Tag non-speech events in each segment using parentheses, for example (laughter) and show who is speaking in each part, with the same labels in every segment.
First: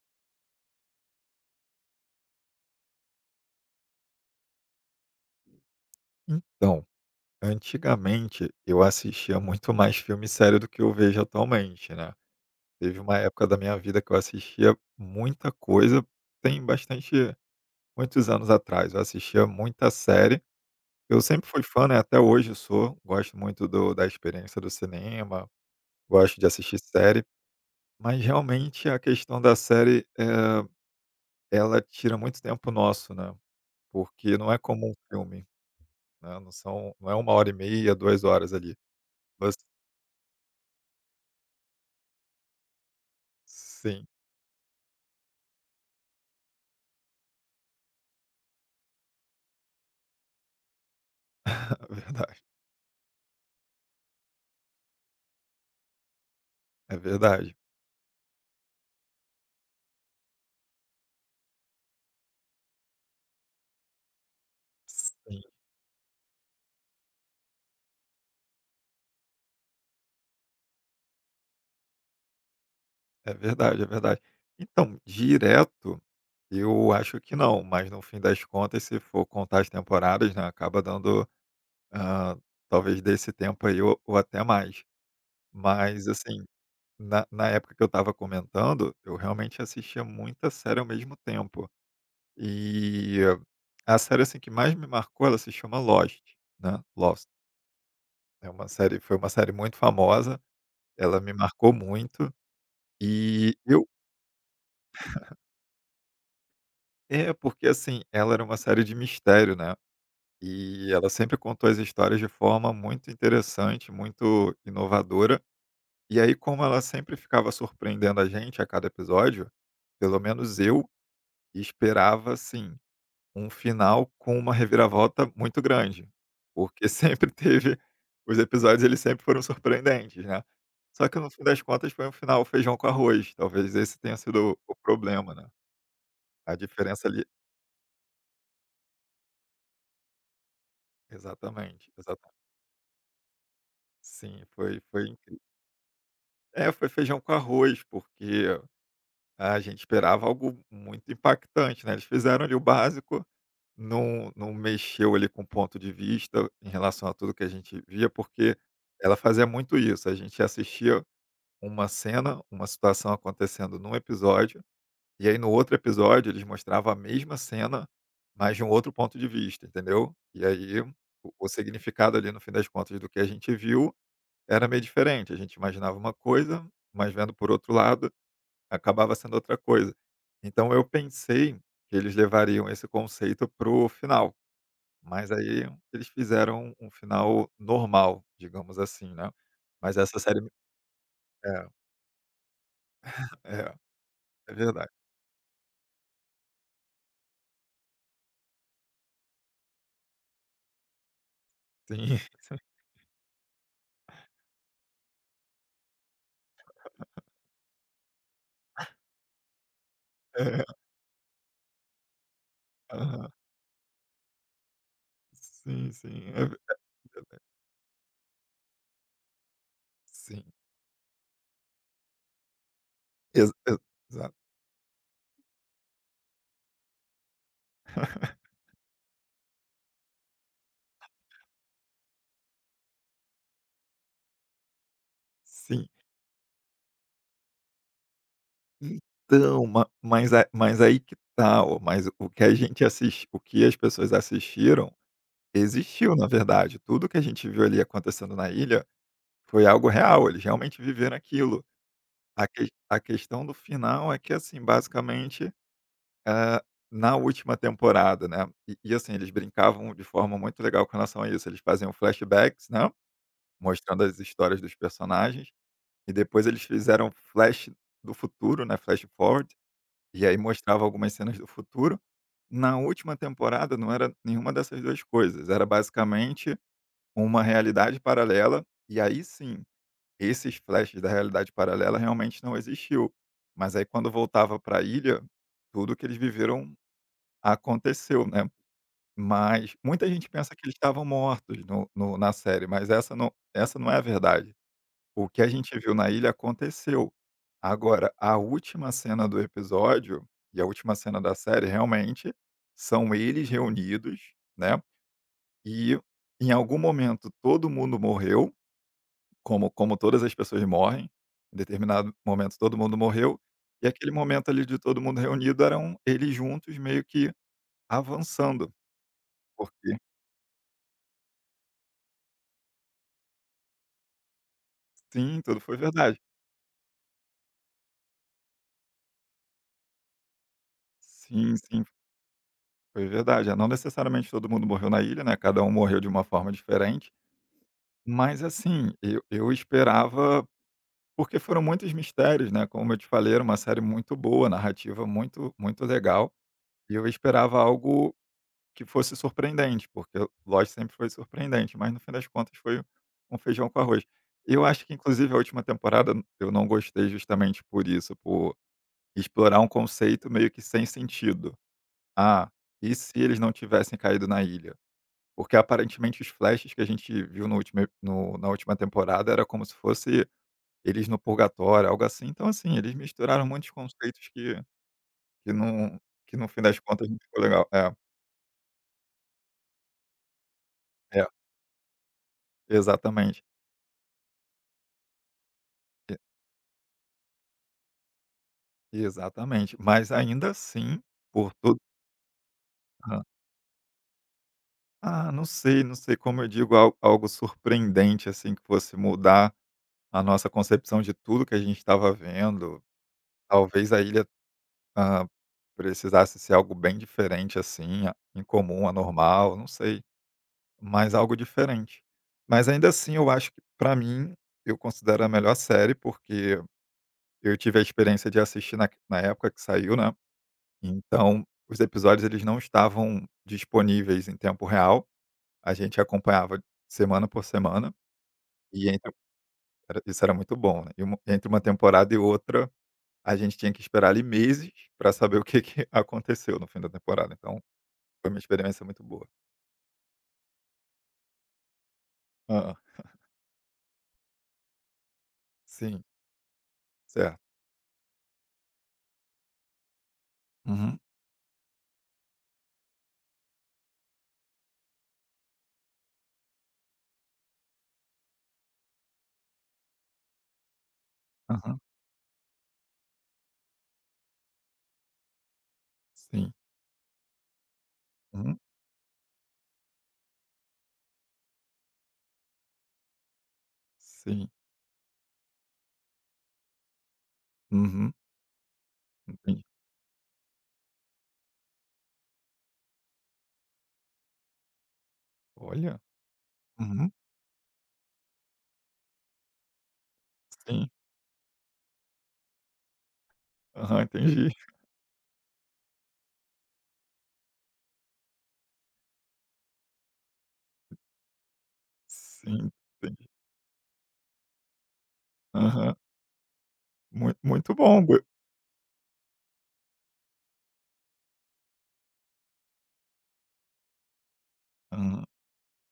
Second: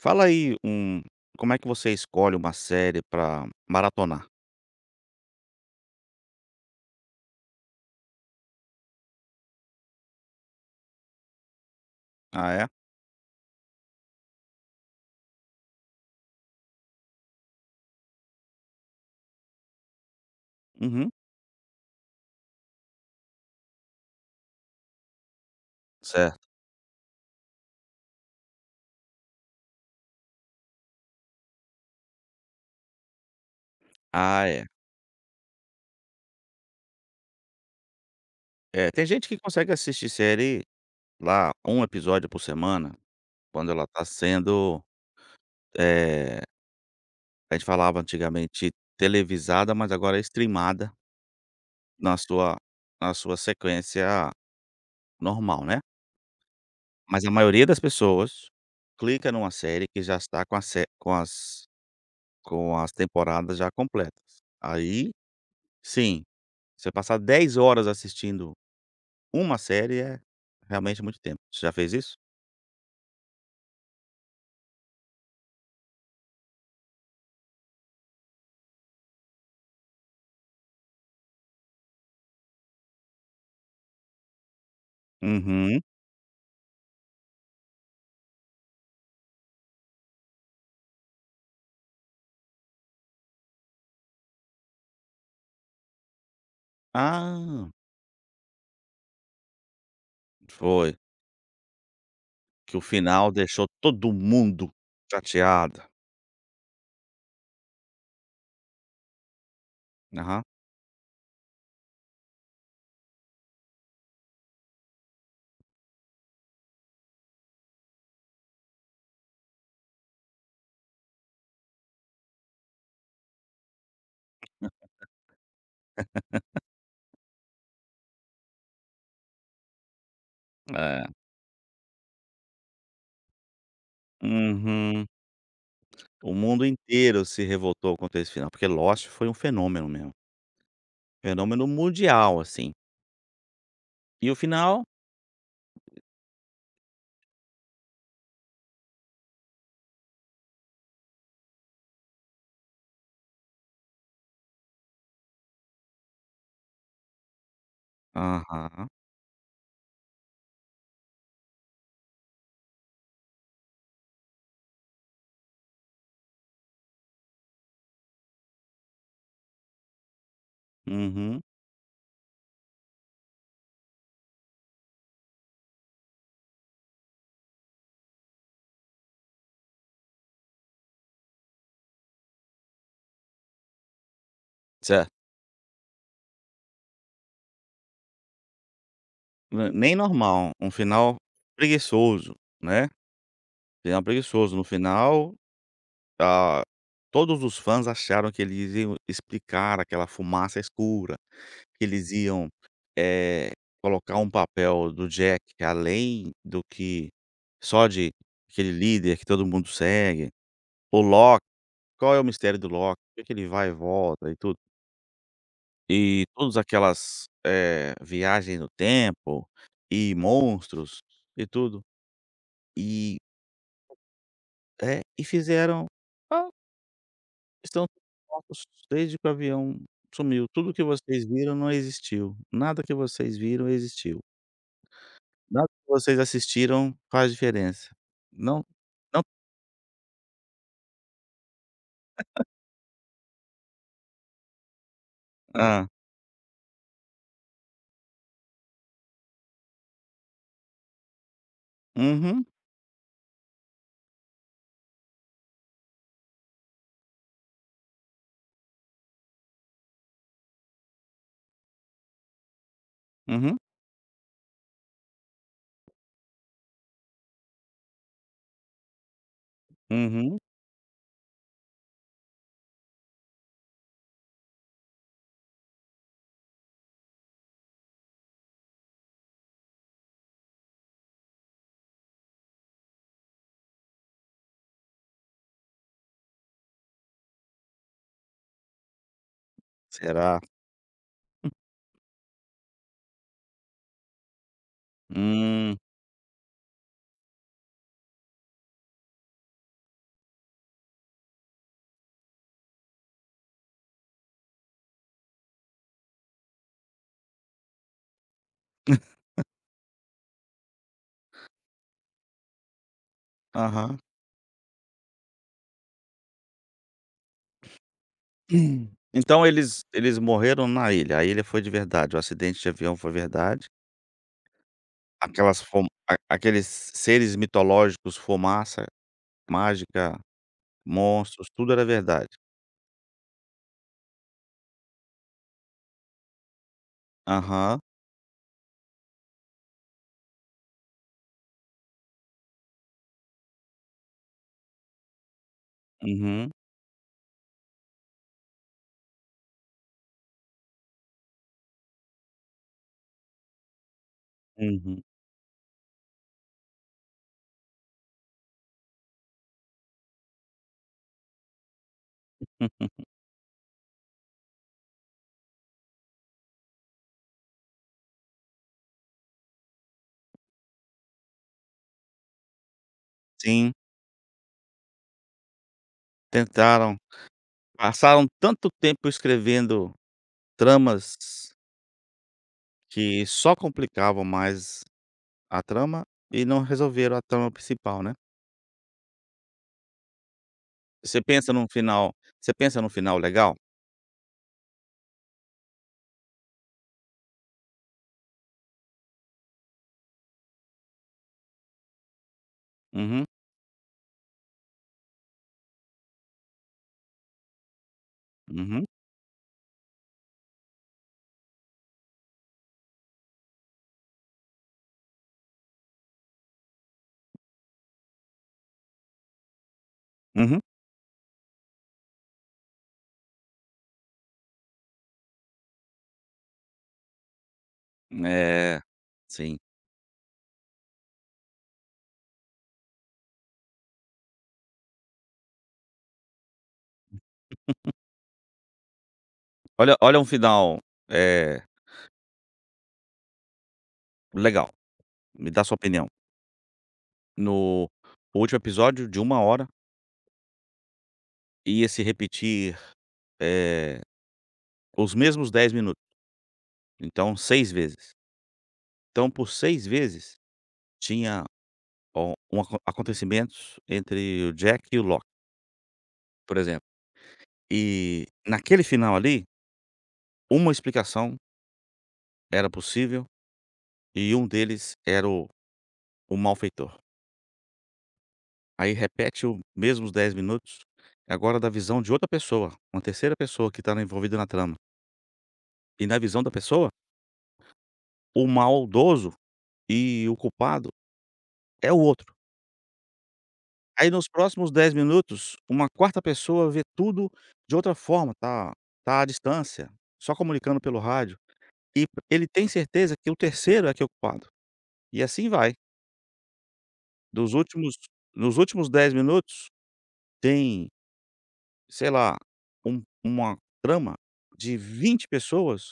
Speaker 1: Fala aí como é que você escolhe uma série pra maratonar?
Speaker 2: Então, antigamente eu assistia muito mais filme e série do que eu vejo atualmente, né.
Speaker 1: Ah, é?
Speaker 2: Teve uma época da minha vida que eu assistia muita coisa, tem bastante muitos anos atrás, eu assistia muita série.
Speaker 1: Uhum.
Speaker 2: Eu sempre fui fã, né, até hoje eu sou, gosto muito do da experiência do cinema,
Speaker 1: Certo.
Speaker 2: gosto de assistir série, mas realmente a questão da série, ela tira muito tempo nosso, né, porque
Speaker 1: Ah,
Speaker 2: não é
Speaker 1: é.
Speaker 2: como um filme, né, não é uma hora e meia, 2 horas ali.
Speaker 1: É, tem gente que consegue assistir série lá, um episódio por semana, quando ela tá
Speaker 2: Sim,
Speaker 1: sendo, eh, a gente falava antigamente televisada, mas agora é streamada
Speaker 2: (laughs) é
Speaker 1: na
Speaker 2: verdade.
Speaker 1: sua sequência normal, né.
Speaker 2: É
Speaker 1: Mas a
Speaker 2: verdade.
Speaker 1: maioria das pessoas clica numa série que já está com a sé com as temporadas já completas. Aí,
Speaker 2: Sim,
Speaker 1: sim. Você passar 10 horas assistindo uma série é realmente muito tempo. Você já fez isso?
Speaker 2: é verdade, é verdade. Então, direto, eu acho que não, mas no fim das contas, se for contar as temporadas, né, acaba dando, hã, talvez desse tempo aí ou até mais.
Speaker 1: Uhum.
Speaker 2: Mas, assim, na época que eu estava comentando, eu realmente assistia muita série ao mesmo tempo. E a série, assim, que mais me marcou, ela se chama Lost, né, Lost.
Speaker 1: Ah,
Speaker 2: É uma série Foi uma série muito famosa,
Speaker 1: foi.
Speaker 2: ela me marcou muito.
Speaker 1: Que o final
Speaker 2: E
Speaker 1: deixou
Speaker 2: eu
Speaker 1: todo mundo chateado.
Speaker 2: É, porque assim, ela era uma série de mistério, né,
Speaker 1: Aham.
Speaker 2: e ela sempre contou as histórias de forma muito interessante, muito inovadora. E aí, como ela sempre ficava surpreendendo a gente a cada episódio, pelo menos eu esperava, assim, um final com uma reviravolta muito grande, porque sempre (laughs) teve os episódios eles sempre foram surpreendentes, né.
Speaker 1: É.
Speaker 2: Só que no fim das contas foi um final feijão com arroz, talvez esse tenha sido o
Speaker 1: Uhum.
Speaker 2: problema, né.
Speaker 1: O
Speaker 2: A
Speaker 1: mundo
Speaker 2: diferença ali
Speaker 1: inteiro se revoltou contra esse final, porque Lost foi um fenômeno mesmo. Fenômeno
Speaker 2: Exatamente,
Speaker 1: mundial,
Speaker 2: exatamente,
Speaker 1: assim. E o
Speaker 2: sim, foi
Speaker 1: final?
Speaker 2: foi incri é, foi feijão com arroz, porque a gente esperava algo muito impactante, né, eles fizeram ali o básico, não mexeu ali com o ponto de vista em relação a tudo que a gente via, porque
Speaker 1: Aham.
Speaker 2: ela fazia muito isso, a gente assistia uma cena, uma situação acontecendo num episódio, e aí no outro episódio eles mostravam a mesma cena, mas de um outro ponto de vista, entendeu. E aí o
Speaker 1: Uhum.
Speaker 2: o significado ali, no fim das contas, do que a gente viu era meio diferente, a gente imaginava uma coisa, mas vendo por outro lado, acabava sendo outra coisa. Então eu pensei que eles levariam esse conceito pro final,
Speaker 1: Certo.
Speaker 2: mas aí eles fizeram um final normal, digamos assim, né.
Speaker 1: Ne nem
Speaker 2: Mas essa série me
Speaker 1: normal, um final
Speaker 2: É,
Speaker 1: preguiçoso, né.
Speaker 2: é,
Speaker 1: Final
Speaker 2: é
Speaker 1: preguiçoso, no
Speaker 2: verdade.
Speaker 1: final. Ah, todos os fãs acharam que eles iam explicar aquela fumaça escura, que eles
Speaker 2: Sim,
Speaker 1: iam,
Speaker 2: (laughs)
Speaker 1: eh, colocar um papel do Jack além do que só de aquele líder que todo mundo segue.
Speaker 2: é,
Speaker 1: O Loki, qual é o mistério do Loki? Por que
Speaker 2: aham.
Speaker 1: que ele vai e volta e tudo.
Speaker 2: Sim,
Speaker 1: E
Speaker 2: sim, é
Speaker 1: todas aquelas,
Speaker 2: verdade.
Speaker 1: viagem no tempo e
Speaker 2: Sim,
Speaker 1: monstros e tudo. E
Speaker 2: exa exa exato,
Speaker 1: é, e fizeram, ah, estão mortos desde que o avião sumiu. Tudo que vocês viram não existiu. Nada que vocês viram existiu. Nada
Speaker 2: sim.
Speaker 1: que vocês assistiram faz diferença. Não, não.
Speaker 2: Então, ma mas a mas aí, que tal? Mas o que a gente assiste, O que as pessoas assistiram
Speaker 1: Ah.
Speaker 2: existiu, na verdade. Tudo que a gente viu ali acontecendo na ilha foi algo real, eles realmente viveram aquilo.
Speaker 1: Uhum,
Speaker 2: A questão do final é que, assim, basicamente, eh, na última temporada, né, e assim, eles brincavam de forma muito legal com relação a isso, eles faziam flashbacks, né,
Speaker 1: uhum,
Speaker 2: mostrando as histórias dos personagens, e depois eles fizeram flash do futuro, né, flash forward, e aí
Speaker 1: uhum.
Speaker 2: mostrava algumas cenas do futuro. Na última temporada não era nenhuma dessas 2 coisas, era basicamente uma realidade paralela, e aí sim, esses flashes da realidade paralela realmente não existiu. Mas aí quando voltava para a ilha, tudo que eles viveram aconteceu, né. Mas muita gente
Speaker 1: Será?
Speaker 2: pensa que eles estavam mortos no na série, mas essa não é a verdade. O que a gente
Speaker 1: Hum,
Speaker 2: viu na ilha aconteceu. Agora, a última cena do episódio, e a última cena da série realmente, são eles reunidos, né, e em algum momento todo mundo morreu, como como todas as pessoas morrem, em determinado momento todo mundo morreu, e
Speaker 1: aham.
Speaker 2: aquele momento ali de todo mundo reunido eram eles juntos meio que avançando,
Speaker 1: Hum. Então eles
Speaker 2: porque
Speaker 1: eles morreram na ilha. A ilha foi de verdade. O acidente de avião foi verdade.
Speaker 2: sim, tudo
Speaker 1: Aquelas
Speaker 2: foi
Speaker 1: fo a
Speaker 2: verdade.
Speaker 1: aqueles seres mitológicos, fumaça mágica, monstros,
Speaker 2: Sim,
Speaker 1: tudo era
Speaker 2: sim,
Speaker 1: verdade.
Speaker 2: foi verdade. É, não necessariamente todo mundo morreu na ilha, né, cada um morreu de uma forma diferente,
Speaker 1: Aham.
Speaker 2: mas assim, eu esperava, porque foram muitos mistérios, né, como eu te falei, era uma série muito boa, narrativa muito legal,
Speaker 1: Uhum,
Speaker 2: e eu esperava algo que fosse surpreendente, porque Lost sempre foi surpreendente, mas no fim das contas foi um feijão com arroz. Eu acho que
Speaker 1: uhum.
Speaker 2: inclusive a última temporada eu não gostei justamente por isso, por explorar um conceito meio que sem sentido. Ah, e
Speaker 1: Uhum.
Speaker 2: se eles não tivessem caído na ilha? Porque aparentemente os flashes que a gente viu no na última temporada era como se fosse eles no purgatório, algo assim. Então, assim, eles misturaram muitos
Speaker 1: Sim,
Speaker 2: conceitos que, não, que no fim das
Speaker 1: tentaram.
Speaker 2: contas não ficou legal. É,
Speaker 1: Passaram tanto tempo escrevendo tramas
Speaker 2: é,
Speaker 1: que
Speaker 2: exatamente.
Speaker 1: só complicavam mais a trama e não resolveram a trama principal, né.
Speaker 2: Exatamente, mas ainda assim,
Speaker 1: Você
Speaker 2: por
Speaker 1: pensa num
Speaker 2: todo
Speaker 1: final você pensa num final
Speaker 2: hã.
Speaker 1: legal?
Speaker 2: Ah, não sei, não sei como eu digo, al algo surpreendente, assim, que fosse mudar a nossa concepção de tudo que a gente estava vendo.
Speaker 1: Uhum,
Speaker 2: Talvez a ilha, hã, precisasse ser algo bem diferente, assim, a
Speaker 1: uhum,
Speaker 2: incomum, anormal, não sei, mas algo diferente. Mas ainda assim eu acho que, para mim, eu considero a melhor série, porque eu tive a experiência de assistir na época que saiu, né.
Speaker 1: uhum.
Speaker 2: Então, os episódios eles não estavam disponíveis em tempo real, a gente acompanhava semana por semana,
Speaker 1: É,
Speaker 2: e entre
Speaker 1: sim.
Speaker 2: era isso, era muito bom, né, e uma entre uma temporada e outra, a gente tinha que esperar ali meses para saber o que que (laughs) aconteceu no fim da temporada, então foi uma experiência muito boa.
Speaker 1: Olha um final, é
Speaker 2: Hã.
Speaker 1: legal, me dá sua
Speaker 2: Sim,
Speaker 1: opinião.
Speaker 2: certo.
Speaker 1: No último episódio de uma hora
Speaker 2: Uhum,
Speaker 1: ia se repetir, eh, os mesmos 10 minutos, então 6 vezes. Então por 6 vezes tinha
Speaker 2: aham,
Speaker 1: o um acontecimentos entre o Jack e o Locke,
Speaker 2: sim,
Speaker 1: por exemplo. E
Speaker 2: uhum,
Speaker 1: naquele final ali, uma explicação era possível e um
Speaker 2: sim,
Speaker 1: deles era o malfeitor.
Speaker 2: uhum,
Speaker 1: Aí repete o
Speaker 2: entendi.
Speaker 1: mesmos 10 minutos, agora da visão de outra pessoa, uma terceira pessoa que está envolvida na trama.
Speaker 2: Olha,
Speaker 1: E na visão da pessoa,
Speaker 2: uhum,
Speaker 1: o maldoso e o
Speaker 2: sim,
Speaker 1: culpado é o outro.
Speaker 2: aham,
Speaker 1: Aí nos
Speaker 2: entendi. (laughs)
Speaker 1: próximos 10 minutos, uma quarta pessoa vê tudo de outra forma, tá à distância, só comunicando pelo rádio. E ele tem
Speaker 2: Sim,
Speaker 1: certeza
Speaker 2: entendi.
Speaker 1: que o terceiro é que é o culpado. E assim vai.
Speaker 2: Aham,
Speaker 1: Dos
Speaker 2: muito
Speaker 1: últimos
Speaker 2: bom, bo
Speaker 1: nos últimos 10 minutos, tem, sei lá, uma trama de
Speaker 2: aham,
Speaker 1: 20 pessoas,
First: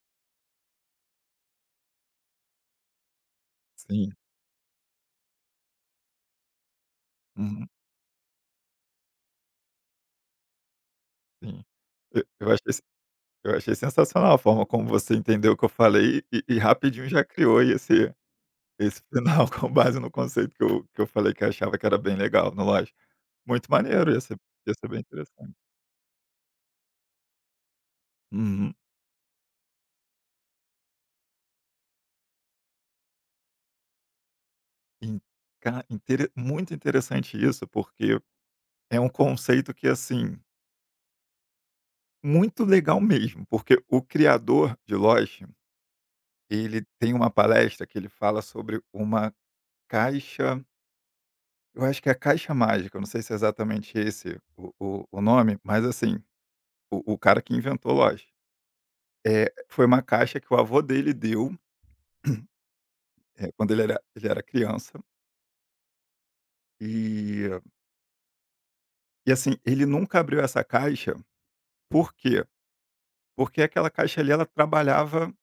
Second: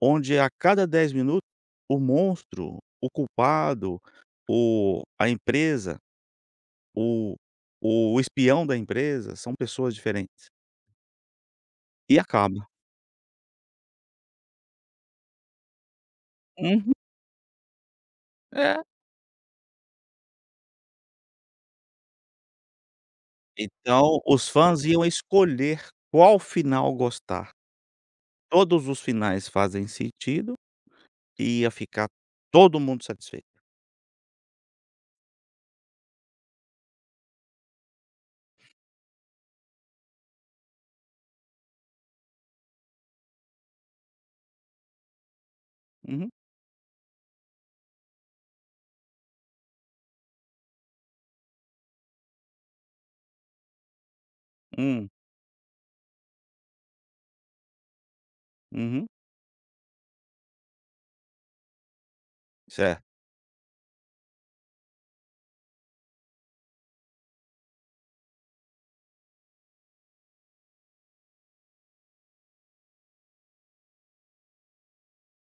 Speaker 1: onde a cada 10 minutos, o monstro, o culpado,
Speaker 2: sim.
Speaker 1: o a empresa, o
Speaker 2: Uhum,
Speaker 1: o espião da empresa, são pessoas diferentes.
Speaker 2: sim.
Speaker 1: E
Speaker 2: Eu
Speaker 1: acaba.
Speaker 2: achei se Eu achei sensacional a forma como você entendeu o que eu falei, e
Speaker 1: Uhum.
Speaker 2: rapidinho já criou aí esse
Speaker 1: É.
Speaker 2: esse final (laughs) com base no conceito que eu falei que eu achava que era bem legal, no lógico. Muito maneiro,
Speaker 1: Então, os
Speaker 2: ia
Speaker 1: fãs
Speaker 2: ser bem
Speaker 1: iam
Speaker 2: interessante.
Speaker 1: escolher qual final gostar.
Speaker 2: Uhum.
Speaker 1: Todos os finais fazem sentido. Ia ficar todo mundo satisfeito.
Speaker 2: In ca intere Muito interessante isso, porque é um conceito que, assim, muito legal mesmo, porque o criador de Lost,
Speaker 1: Uhum,
Speaker 2: ele tem uma palestra que ele fala sobre uma caixa. Eu acho que é a Caixa Mágica, eu não sei se é exatamente esse o o
Speaker 1: hum,
Speaker 2: o nome, mas assim, o cara que inventou Lost,
Speaker 1: uhum,
Speaker 2: foi uma caixa que o avô dele deu,
Speaker 1: certo,
Speaker 2: quando ele era criança, e e assim, ele nunca abriu essa caixa, por quê? Porque aquela caixa ali ela trabalhava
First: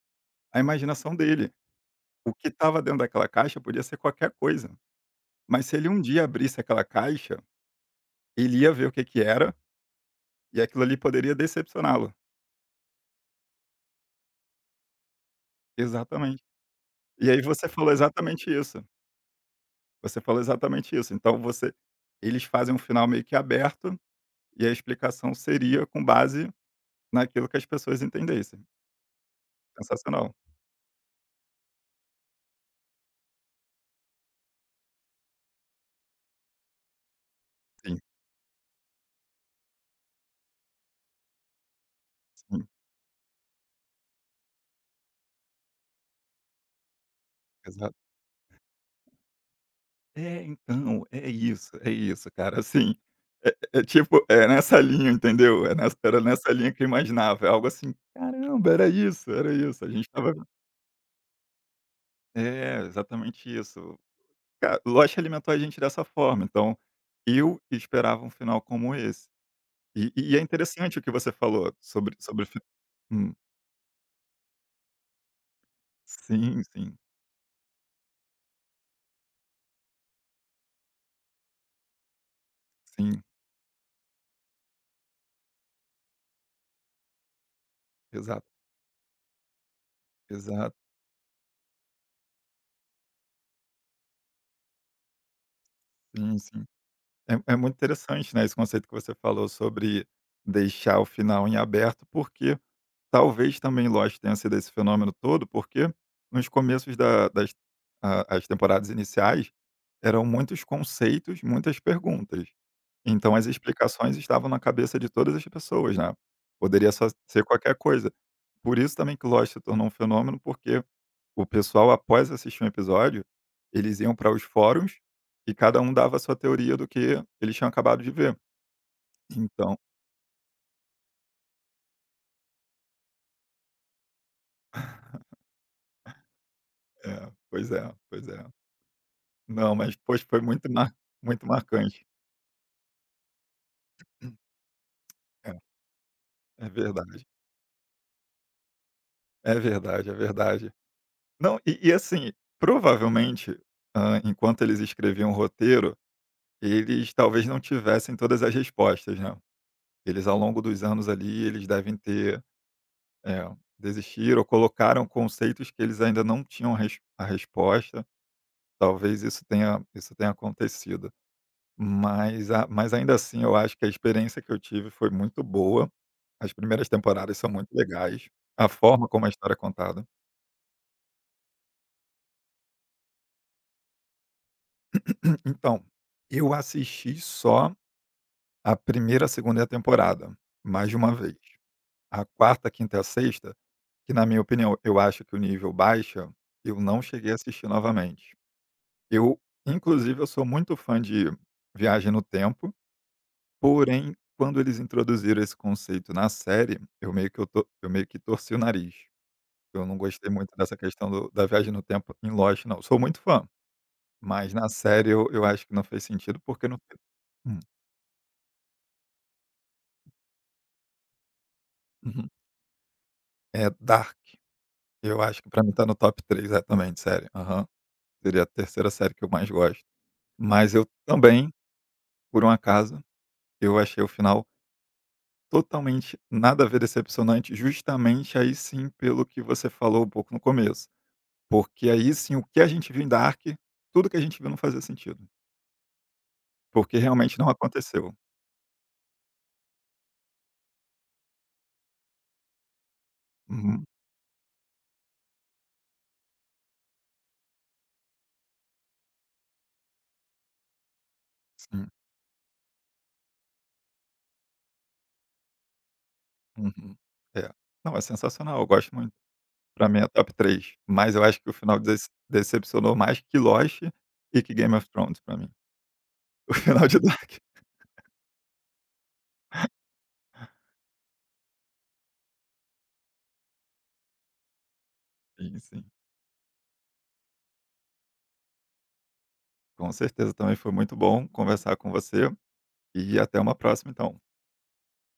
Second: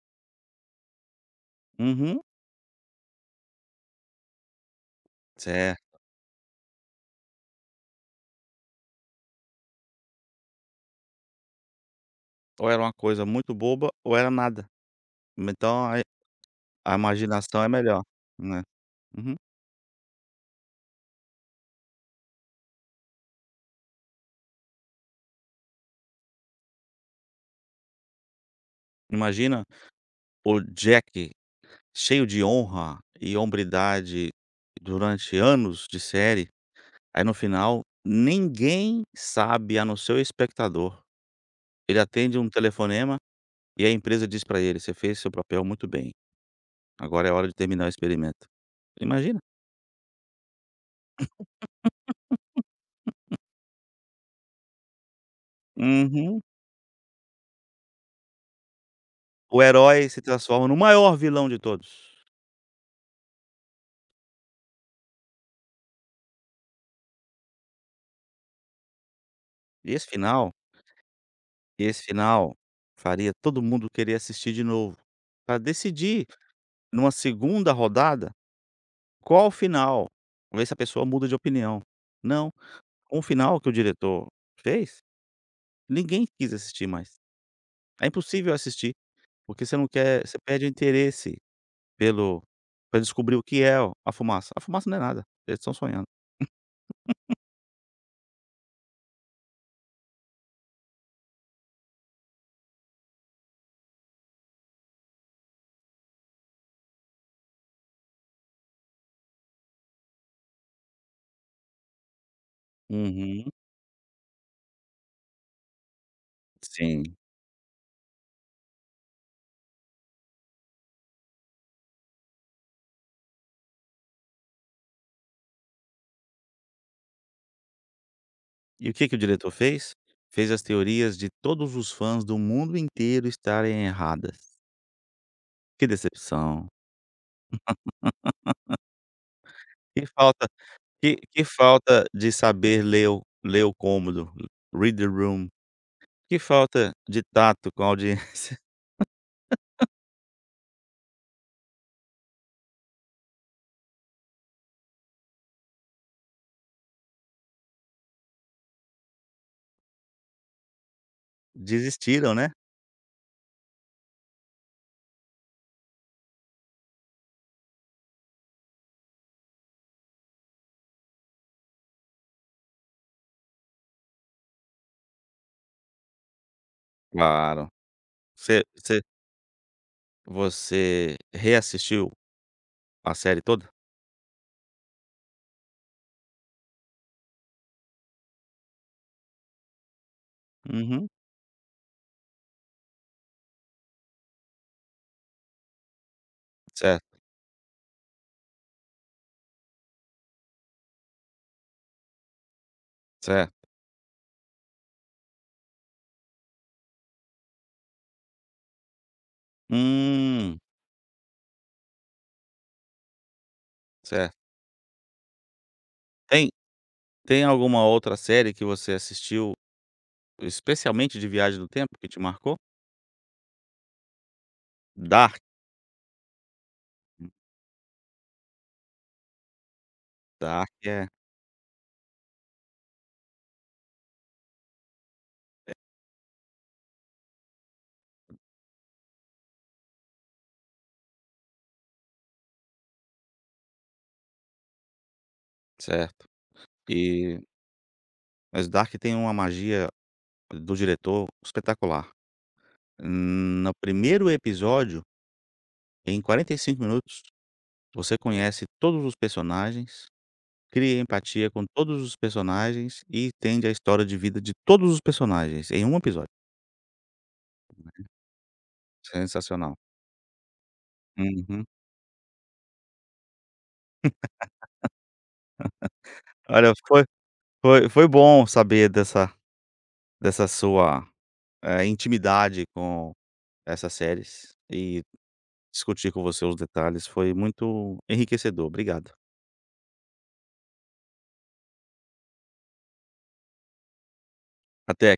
Speaker 2: a imaginação dele,
Speaker 1: uhum,
Speaker 2: o que estava dentro daquela caixa podia ser qualquer coisa, mas se ele
Speaker 1: certo.
Speaker 2: um dia abrisse aquela caixa, ele ia ver o que que era, e aquilo ali poderia decepcioná-lo.
Speaker 1: Ou era uma coisa muito boba ou era nada. Então a
Speaker 2: Exatamente.
Speaker 1: a
Speaker 2: E aí
Speaker 1: imaginação
Speaker 2: você
Speaker 1: é
Speaker 2: falou
Speaker 1: melhor,
Speaker 2: exatamente
Speaker 1: né.
Speaker 2: isso.
Speaker 1: Uhum.
Speaker 2: Você falou exatamente isso. Então você, eles fazem um final meio que aberto, e a explicação seria com base naquilo que as pessoas entendessem.
Speaker 1: Imagina
Speaker 2: Sensacional.
Speaker 1: o Jack cheio de honra e hombridade durante anos de série, aí no final
Speaker 2: Sim,
Speaker 1: ninguém sabe a não ser o espectador. Ele atende um
Speaker 2: sim,
Speaker 1: telefonema e a empresa diz pra ele: "Você fez seu papel muito bem, agora é hora de terminar o
Speaker 2: exato.
Speaker 1: experimento". Imagina?
Speaker 2: É, então, é isso, cara, assim, é tipo, é nessa linha, entendeu?
Speaker 1: Uhum.
Speaker 2: Nessa linha que eu imaginava, é algo assim: "Caramba, era
Speaker 1: O
Speaker 2: isso, a gente
Speaker 1: herói se
Speaker 2: estava".
Speaker 1: transforma no maior vilão de todos.
Speaker 2: É, exatamente isso. Cara, Lost alimentou a gente dessa forma, então eu esperava um final como esse.
Speaker 1: E esse
Speaker 2: E é
Speaker 1: final
Speaker 2: interessante o que você falou
Speaker 1: esse
Speaker 2: sobre sobre
Speaker 1: final
Speaker 2: fi
Speaker 1: faria
Speaker 2: hum,
Speaker 1: todo mundo querer assistir de novo, pra decidir
Speaker 2: sim, sim,
Speaker 1: numa segunda rodada qual o final, ver se a pessoa muda de opinião. Não, com o
Speaker 2: sim,
Speaker 1: final que o diretor fez, ninguém quis assistir mais. É
Speaker 2: exato,
Speaker 1: impossível assistir, porque você não quer você perde o
Speaker 2: exato,
Speaker 1: interesse pelo pra descobrir o que é a fumaça. A fumaça não é nada, eles estão sonhando.
Speaker 2: sim, sim. É é muito interessante, né, esse conceito que você falou sobre deixar o final em aberto, porque talvez também Lost tenha sido esse fenômeno todo, porque nos começos da das a as temporadas iniciais, eram muitos conceitos, muitas perguntas. Então as
Speaker 1: Uhum,
Speaker 2: explicações estavam na cabeça de todas as pessoas, né. Poderia só
Speaker 1: sim.
Speaker 2: ser qualquer coisa. Por isso também que Lost se tornou um fenômeno, porque o pessoal, após assistir um episódio, eles iam para os fóruns e cada um dava a sua teoria do que eles tinham acabado de ver.
Speaker 1: E o que que o diretor
Speaker 2: Então
Speaker 1: fez? Fez as teorias de todos os fãs do mundo inteiro estarem erradas. Que decepção.
Speaker 2: é, pois é, pois é. Não, mas,
Speaker 1: Que
Speaker 2: poxa, foi
Speaker 1: falta
Speaker 2: muito mar
Speaker 1: que
Speaker 2: muito
Speaker 1: falta
Speaker 2: marcante.
Speaker 1: de saber ler o cômodo, read the room.
Speaker 2: É,
Speaker 1: Que
Speaker 2: é
Speaker 1: falta de
Speaker 2: verdade.
Speaker 1: tato com a audiência. (laughs)
Speaker 2: É verdade, é verdade. Não, e assim, provavelmente, enquanto eles escreviam o roteiro, eles talvez não tivessem todas as respostas, né. Eles, ao longo dos anos ali, eles devem
Speaker 1: Desistiram,
Speaker 2: ter,
Speaker 1: né?
Speaker 2: eh, desistiram ou colocaram conceitos que eles ainda não tinham resposta. Talvez isso tenha acontecido. Mas a mas ainda assim eu acho que a experiência que eu tive foi muito boa. As primeiras temporadas são
Speaker 1: Claro.
Speaker 2: muito legais,
Speaker 1: Você
Speaker 2: a
Speaker 1: você
Speaker 2: forma como a história é contada.
Speaker 1: você reassistiu a série toda?
Speaker 2: (clears throat) Então, eu assisti só a primeira ª segunda e a 2ª temporada, mais de
Speaker 1: Uhum.
Speaker 2: uma vez. A quarta ª a 5ª e a sexta, que na minha opinião, eu acho que o nível baixa, eu não
Speaker 1: Certo,
Speaker 2: cheguei a assistir novamente. Eu, inclusive, eu sou muito fã de Viagem no Tempo.
Speaker 1: certo.
Speaker 2: Porém, quando eles introduziram esse conceito na série, eu meio que eu meio que torci o nariz. Eu não gostei muito
Speaker 1: Hum,
Speaker 2: dessa questão do da viagem no tempo em Lost não. Sou muito fã,
Speaker 1: certo.
Speaker 2: mas na série eu acho que não fez sentido
Speaker 1: Tem
Speaker 2: porque não.
Speaker 1: tem
Speaker 2: Hum,
Speaker 1: alguma outra série que você assistiu, especialmente de viagem no tempo, que te
Speaker 2: uhum.
Speaker 1: marcou?
Speaker 2: É Dark, eu
Speaker 1: Dark.
Speaker 2: acho que pra mim tá no top 3 exatamente, série. Aham. Seria a terceira série que eu mais gosto.
Speaker 1: Dark
Speaker 2: Mas eu
Speaker 1: é.
Speaker 2: também, por um acaso, eu achei o final totalmente nada a ver, decepcionante, justamente aí sim pelo que você falou um pouco no começo. Porque aí sim, o que a gente viu em Dark, tudo que a gente viu não fazia sentido,
Speaker 1: Certo.
Speaker 2: porque realmente
Speaker 1: E
Speaker 2: não aconteceu.
Speaker 1: mas Dark tem uma magia do diretor espetacular. No
Speaker 2: Uhum,
Speaker 1: primeiro episódio, em 45 minutos, você conhece todos os personagens, cria empatia com
Speaker 2: sim.
Speaker 1: todos os personagens e entende a história de vida de todos os personagens em um episódio.
Speaker 2: Uhum. É. Não, é sensacional, eu gosto muito.
Speaker 1: Sensacional.
Speaker 2: Pra mim é top três, mas eu acho que o
Speaker 1: Uhum.
Speaker 2: final decepcionou mais que Lost e que Game of Thrones, pra mim, (laughs) o
Speaker 1: Olha,
Speaker 2: final de
Speaker 1: foi
Speaker 2: Dark.
Speaker 1: foi foi bom saber dessa sua, intimidade com essas séries e
Speaker 2: Sim, sim.
Speaker 1: discutir com você os detalhes, foi muito enriquecedor. Obrigado.
Speaker 2: Com certeza, também foi muito bom conversar com você, e até uma próxima então.
Speaker 1: Até.